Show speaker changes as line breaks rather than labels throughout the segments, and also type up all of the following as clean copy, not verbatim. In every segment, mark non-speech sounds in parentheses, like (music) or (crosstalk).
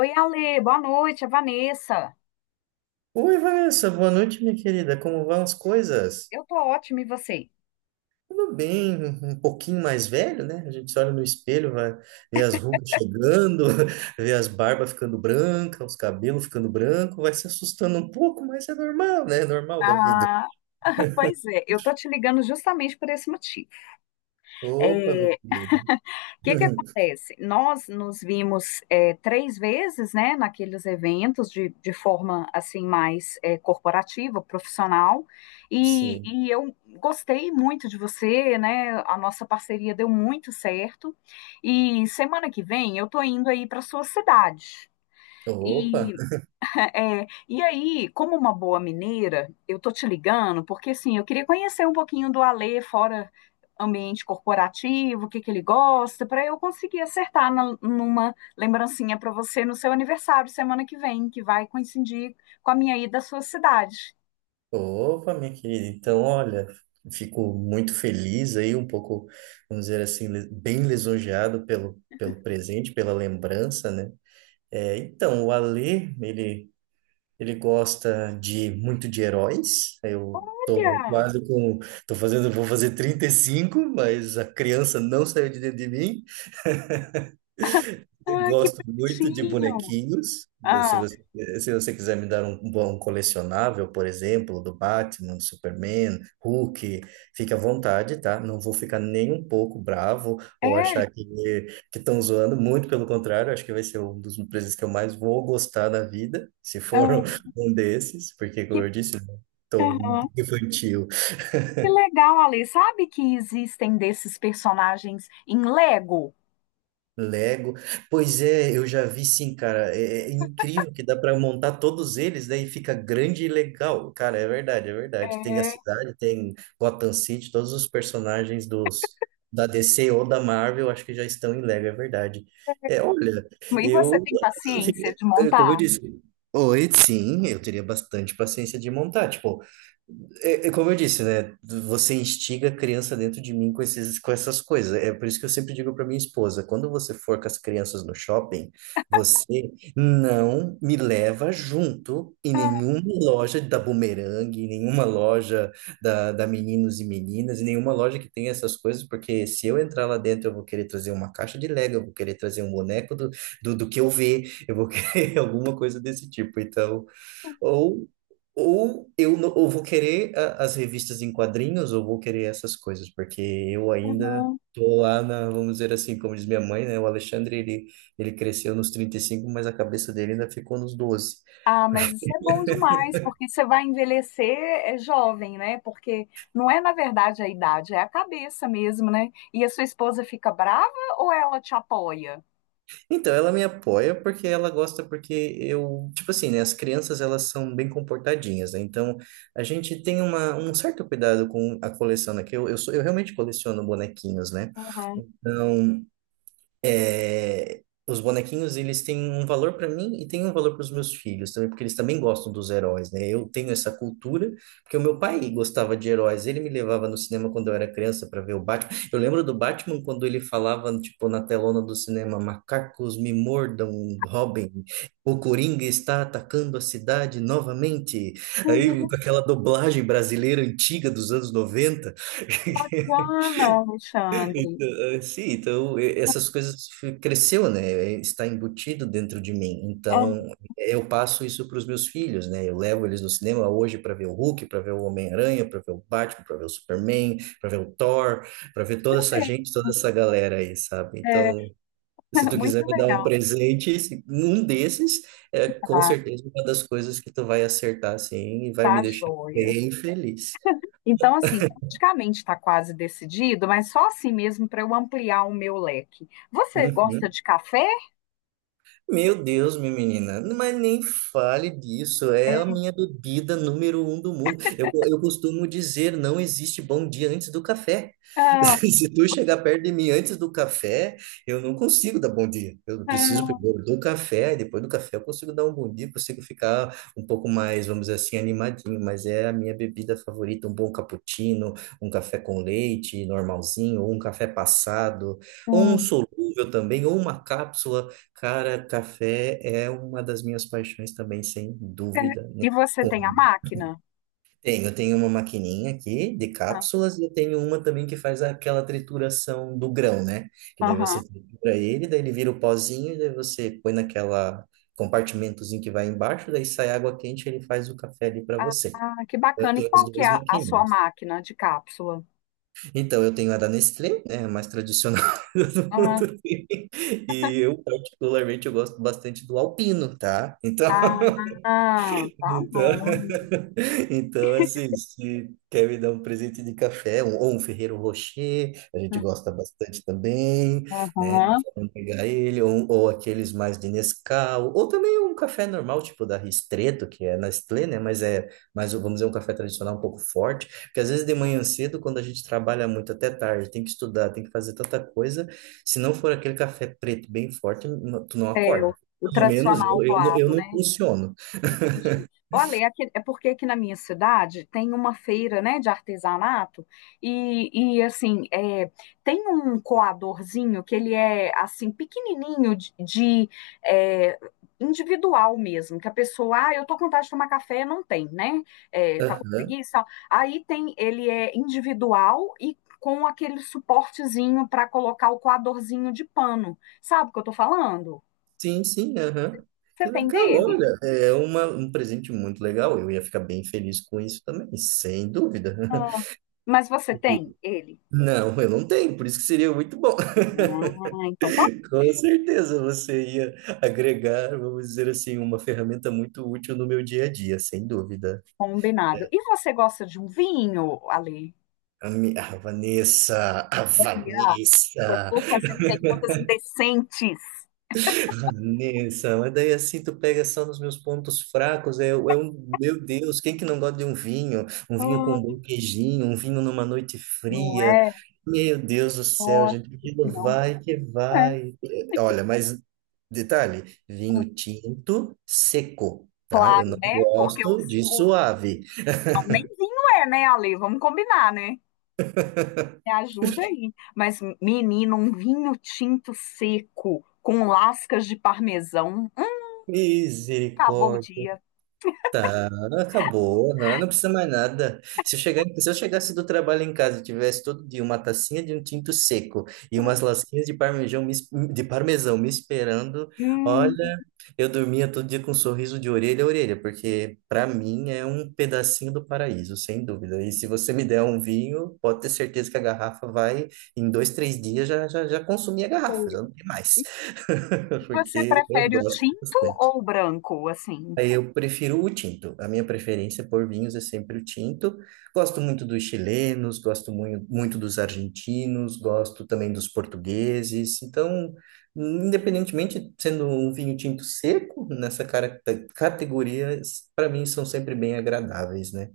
Oi, Ale, boa noite, é Vanessa.
Oi, Vanessa, boa noite, minha querida. Como vão as coisas?
Eu tô ótima, e você?
Tudo bem, um pouquinho mais velho, né? A gente se olha no espelho, vai ver as rugas chegando, (laughs) vê as barbas ficando brancas, os cabelos ficando branco. Vai se assustando um pouco, mas é normal, né? É normal da vida.
Ah, (laughs) pois é, eu tô te ligando justamente por esse motivo. É,
Opa,
o
minha querida.
que
(laughs)
acontece? Nós nos vimos três vezes, né, naqueles eventos de forma, assim, mais corporativa, profissional, e,
Sim.
e eu gostei muito de você, né, a nossa parceria deu muito certo, e semana que vem eu tô indo aí para sua cidade.
Opa,
E e aí, como uma boa mineira, eu tô te ligando porque assim, eu queria conhecer um pouquinho do Alê fora ambiente corporativo, o que ele gosta, para eu conseguir acertar numa lembrancinha para você no seu aniversário semana que vem, que vai coincidir com a minha ida à sua cidade.
opa, minha querida. Então, olha, fico muito feliz aí, um pouco, vamos dizer assim, bem lisonjeado pelo presente, pela lembrança, né? É, então, ele gosta de muito de heróis. Eu tô
Olha,
quase com, Tô fazendo, vou fazer 35 mas a criança não saiu de dentro de mim. Eu
ah, que
gosto muito de
bonitinho.
bonequinhos. Se
Ah,
você, se você quiser me dar um bom colecionável, por exemplo, do Batman, do Superman, Hulk, fique à vontade, tá? Não vou ficar nem um pouco bravo
é,
ou achar que estão zoando. Muito pelo contrário, acho que vai ser um dos presentes que eu mais vou gostar da vida, se for
ah,
(laughs) um desses, porque,
que,
como eu disse, estou
aham.
infantil.
Que legal, Alê. Sabe que existem desses personagens em Lego?
Lego. Pois é, eu já vi sim, cara. É incrível que dá para montar todos eles, daí fica grande e legal. Cara, é verdade. Tem a
É.
cidade, tem Gotham City, todos os personagens dos da DC ou da Marvel, acho que já estão em Lego, é verdade. É, olha,
E você
eu,
tem paciência
fiquei-
de
como eu
montar?
disse, Oi, sim, eu teria bastante paciência de montar. Tipo, é como eu disse, né? Você instiga a criança dentro de mim com essas coisas. É por isso que eu sempre digo para minha esposa, quando você for com as crianças no shopping, você não me leva junto em
Ah,
nenhuma loja da Bumerangue, em nenhuma loja da Meninos e Meninas, em nenhuma loja que tenha essas coisas, porque se eu entrar lá dentro, eu vou querer trazer uma caixa de Lego, eu vou querer trazer um boneco do que eu ver, eu vou querer (laughs) alguma coisa desse tipo. Então, ou, ou eu não, ou vou querer as revistas em quadrinhos, ou vou querer essas coisas, porque eu ainda
uhum.
tô lá na, vamos dizer assim, como diz minha mãe, né? Ele cresceu nos 35 mas a cabeça dele ainda ficou nos doze.
Ah, mas isso é bom demais, porque você vai envelhecer é jovem, né? Porque não é, na verdade, a idade, é a cabeça mesmo, né? E a sua esposa fica brava ou ela te apoia?
Então, ela me apoia porque ela gosta, porque eu, tipo assim, né? As crianças, elas são bem comportadinhas, né? Então, a gente tem um certo cuidado com a coleção, né? Que eu realmente coleciono bonequinhos, né?
Uhum.
Então é, os bonequinhos eles têm um valor para mim e têm um valor para os meus filhos também, porque eles também gostam dos heróis, né? Eu tenho essa cultura, porque o meu pai gostava de heróis, ele me levava no cinema quando eu era criança para ver o Batman. Eu lembro do Batman quando ele falava, tipo, na telona do cinema, macacos me mordam, Robin, o Coringa está atacando a cidade novamente. Aí, com
Uhum.
aquela dublagem brasileira antiga dos anos noventa.
Ah, não, Alexandre.
Então, sim, então essas coisas cresceu, né? Está embutido dentro de mim.
Uhum.
Então eu passo isso para os meus filhos, né? Eu levo eles no cinema hoje para ver o Hulk, para ver o Homem-Aranha, para ver o Batman, para ver o Superman, para ver o Thor, para ver toda essa gente, toda essa galera aí, sabe?
É,
Então, se
(laughs)
tu quiser
muito
me dar um
legal,
presente, um desses é com
tá?
certeza uma das coisas que tu vai acertar assim e vai me
Tá
deixar
joia.
bem feliz.
Então, assim, praticamente está quase decidido, mas só assim mesmo para eu ampliar o meu leque. Você gosta
Uhum.
de café?
Meu Deus, minha menina, mas nem fale disso, é a minha bebida número um do mundo. Eu costumo dizer, não existe bom dia antes do café. (laughs)
Ah,
Se tu chegar perto de mim antes do café, eu não consigo dar bom dia. Eu preciso
ah,
primeiro do café, e depois do café eu consigo dar um bom dia, consigo ficar um pouco mais, vamos dizer assim, animadinho, mas é a minha bebida favorita, um bom cappuccino, um café com leite normalzinho, ou um café passado, ou um
hum.
solúvel também, ou uma cápsula. Cara, café é uma das minhas paixões também, sem
É,
dúvida
e você tem a
nenhuma.
máquina?
Tenho, eu tenho uma maquininha aqui de
Ah,
cápsulas e eu tenho uma também que faz aquela trituração do grão, né? Que daí
aham.
você tritura ele, daí ele vira o pozinho e daí você põe naquela compartimentozinho que vai embaixo, daí sai água quente e ele faz o café ali para
Ah,
você.
ah, que
Então, eu
bacana. E
tenho as
qual que é
duas
a sua
maquininhas.
máquina de cápsula?
Então, eu tenho a da Nestlé, né, a mais tradicional (laughs) do
Ah,
mundo. E eu, particularmente, eu gosto bastante do Alpino, tá? Então, (laughs)
ah, tá
então
bom.
(laughs) então assim, se quer me dar um presente de café, ou um Ferreiro Rocher, a gente gosta bastante também, né?
Aham.
Vamos pegar ele, ou aqueles mais de Nescau, ou também um café normal, tipo da Ristretto, que é Nestlé, né? Mas vamos dizer, um café tradicional um pouco forte, porque às vezes de manhã cedo, quando a gente trabalha muito até tarde, tem que estudar, tem que fazer tanta coisa, se não for aquele café preto bem forte, tu não
É,
acorda.
o
Pelo menos
tradicional
eu
coado,
não
né?
funciono.
Entendi. Olha, é porque aqui na minha cidade tem uma feira, né, de artesanato e assim, é, tem um coadorzinho que ele é, assim, pequenininho é, individual mesmo, que a pessoa, ah, eu tô com vontade de tomar café, não tem, né, é, tá com
Aham.
preguiça, aí tem, ele é individual e com aquele suportezinho para colocar o coadorzinho de pano, sabe o que eu tô falando?
Sim, aham. Que
Você tem
legal,
dele?
olha, é um presente muito legal. Eu ia ficar bem feliz com isso também, sem dúvida.
Ah,
(laughs)
mas você
E-
tem ele?
Não, eu não tenho, por isso que seria muito bom. (laughs)
Ah, então tá
Com certeza você ia agregar, vamos dizer assim, uma ferramenta muito útil no meu dia a dia, sem dúvida.
combinado. E você gosta de um vinho, Ale?
A
Ah,
Vanessa.
estou fazendo perguntas indecentes.
Vanessa, mas daí assim tu pega só nos meus pontos fracos, meu Deus, quem que não gosta de um vinho? Um vinho com um
Hum,
bom queijinho, um vinho numa noite
não
fria.
é?
Meu Deus do céu,
Nossa,
gente, aquilo
não
vai que
é.
vai. É, olha, mas detalhe, vinho tinto seco, tá? Eu
Claro,
não
né? Porque
gosto de
o-
suave.
não, nem vinho é, né, Ale? Vamos combinar, né? Me ajuda aí. Mas, menino, um vinho tinto seco com lascas de parmesão. Acabou o
Misericórdia.
dia.
Tá, acabou, não. Não precisa mais nada. Se eu chegasse do trabalho em casa e tivesse todo dia uma tacinha de um tinto seco e umas lasquinhas de parmesão de parmesão me esperando,
Hum,
olha, eu dormia todo dia com um sorriso de orelha a orelha, porque para mim é um pedacinho do paraíso, sem dúvida. E se você me der um vinho, pode ter certeza que a garrafa vai, em dois, três dias, já consumi a garrafa,
foi.
já não tem mais.
E
(laughs)
você
Porque eu
prefere o
gosto
tinto
bastante.
ou o branco, assim?
Aí eu prefiro o tinto. A minha preferência por vinhos é sempre o tinto. Gosto muito dos chilenos, muito dos argentinos, gosto também dos portugueses. Então, independentemente sendo um vinho tinto seco, categoria, para mim são sempre bem agradáveis, né?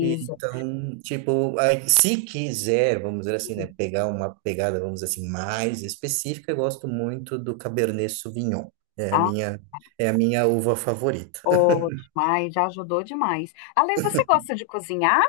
Então, tipo, aí, se quiser, vamos dizer assim, né, pegar uma pegada, vamos dizer assim, mais específica, eu gosto muito do Cabernet Sauvignon. É a minha, é a minha uva favorita.
Oh, demais, já ajudou demais. Ale, você gosta de cozinhar?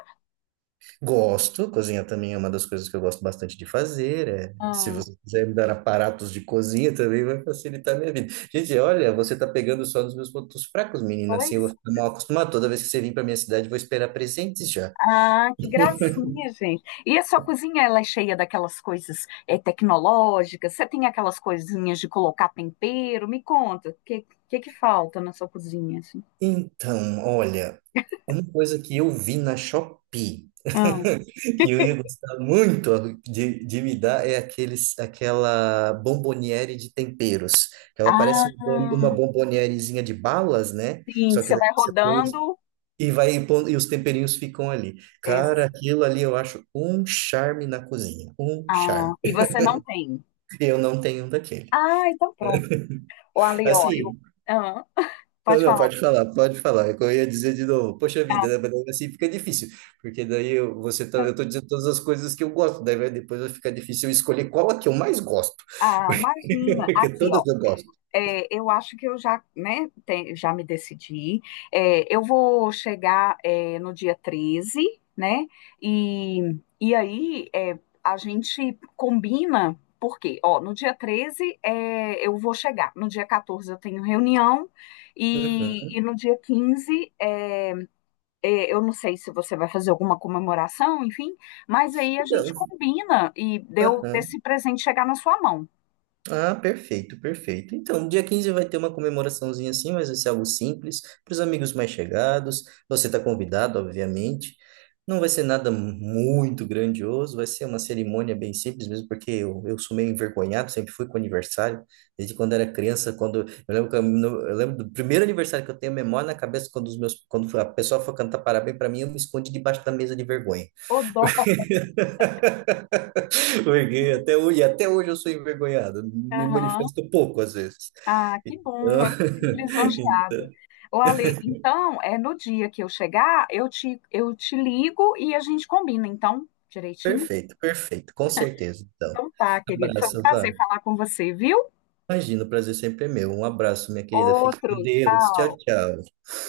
Gosto, cozinhar também é uma das coisas que eu gosto bastante de fazer. É. Se
Ah,
você quiser me dar aparatos de cozinha, também vai facilitar a minha vida. Gente, olha, você está pegando só nos meus pontos fracos, menina. Assim, eu vou
pois.
ficar mal acostumado. Toda vez que você vir para minha cidade, eu vou esperar presentes já.
Ah, que gracinha, gente. E a sua cozinha, ela é cheia daquelas coisas tecnológicas? Você tem aquelas coisinhas de colocar tempero? Me conta, que falta na sua cozinha, assim?
Então, olha, uma coisa que eu vi na Shopee,
Ah,
(laughs) que eu ia gostar muito de me dar, é aquela bomboniere de temperos. Que ela parece uma
ah,
bombonierezinha de balas, né?
sim,
Só que
você
daí
vai
você põe os
rodando.
E vai impondo, e os temperinhos ficam ali. Cara,
ex-
aquilo ali eu acho um charme na cozinha, um
Ah,
charme.
e você não tem.
Eu não tenho um daquele.
Ah, então pronto. Ô, Ale, ó, eu...
Assim,
Ah,
não,
pode
não,
falar.
pode falar, pode falar. Eu ia dizer de novo, poxa
Ah,
vida, né? Mas daí assim fica difícil, porque daí eu, você tá, eu tô dizendo todas as coisas que eu gosto, daí vai, depois vai ficar difícil eu escolher qual a que eu mais gosto,
ah,
(laughs)
imagina.
porque
Aqui,
todas eu gosto.
é, eu acho que eu já, né, já me decidi. É, eu vou chegar, é, no dia 13, né? E aí é, a gente combina, porque, ó, no dia 13 é, eu vou chegar, no dia 14 eu tenho reunião, e,
Uhum.
e no dia 15 é, é, eu não sei se você vai fazer alguma comemoração, enfim, mas aí a gente
Então,
combina e deu
aham.
esse presente chegar na sua mão.
Ah, perfeito. Então, dia 15 vai ter uma comemoraçãozinha assim, mas vai ser algo simples, para os amigos mais chegados. Você está convidado, obviamente. Não vai ser nada muito grandioso, vai ser uma cerimônia bem simples mesmo, porque eu sou meio envergonhado, sempre fui com aniversário, desde quando era criança, quando eu lembro, que eu, no- eu lembro do primeiro aniversário que eu tenho memória na cabeça, quando a pessoa foi cantar parabéns para mim, eu me escondi debaixo da mesa de vergonha.
Ô, dó.
Peguei até hoje, e até hoje eu sou envergonhado, me manifesto pouco às vezes.
Ah, que
Então,
bom, eu fico
(laughs)
lisonjeada.
então,
Ô, Ale, então, é no dia que eu chegar, eu te ligo e a gente combina, então, direitinho?
perfeito, com certeza. Então,
Então tá, querido. Foi um
abraço, Vá.
prazer falar com você, viu?
Imagina, o prazer sempre é meu. Um abraço, minha querida. Fique
Outro,
com Deus. Tchau,
tchau.
tchau.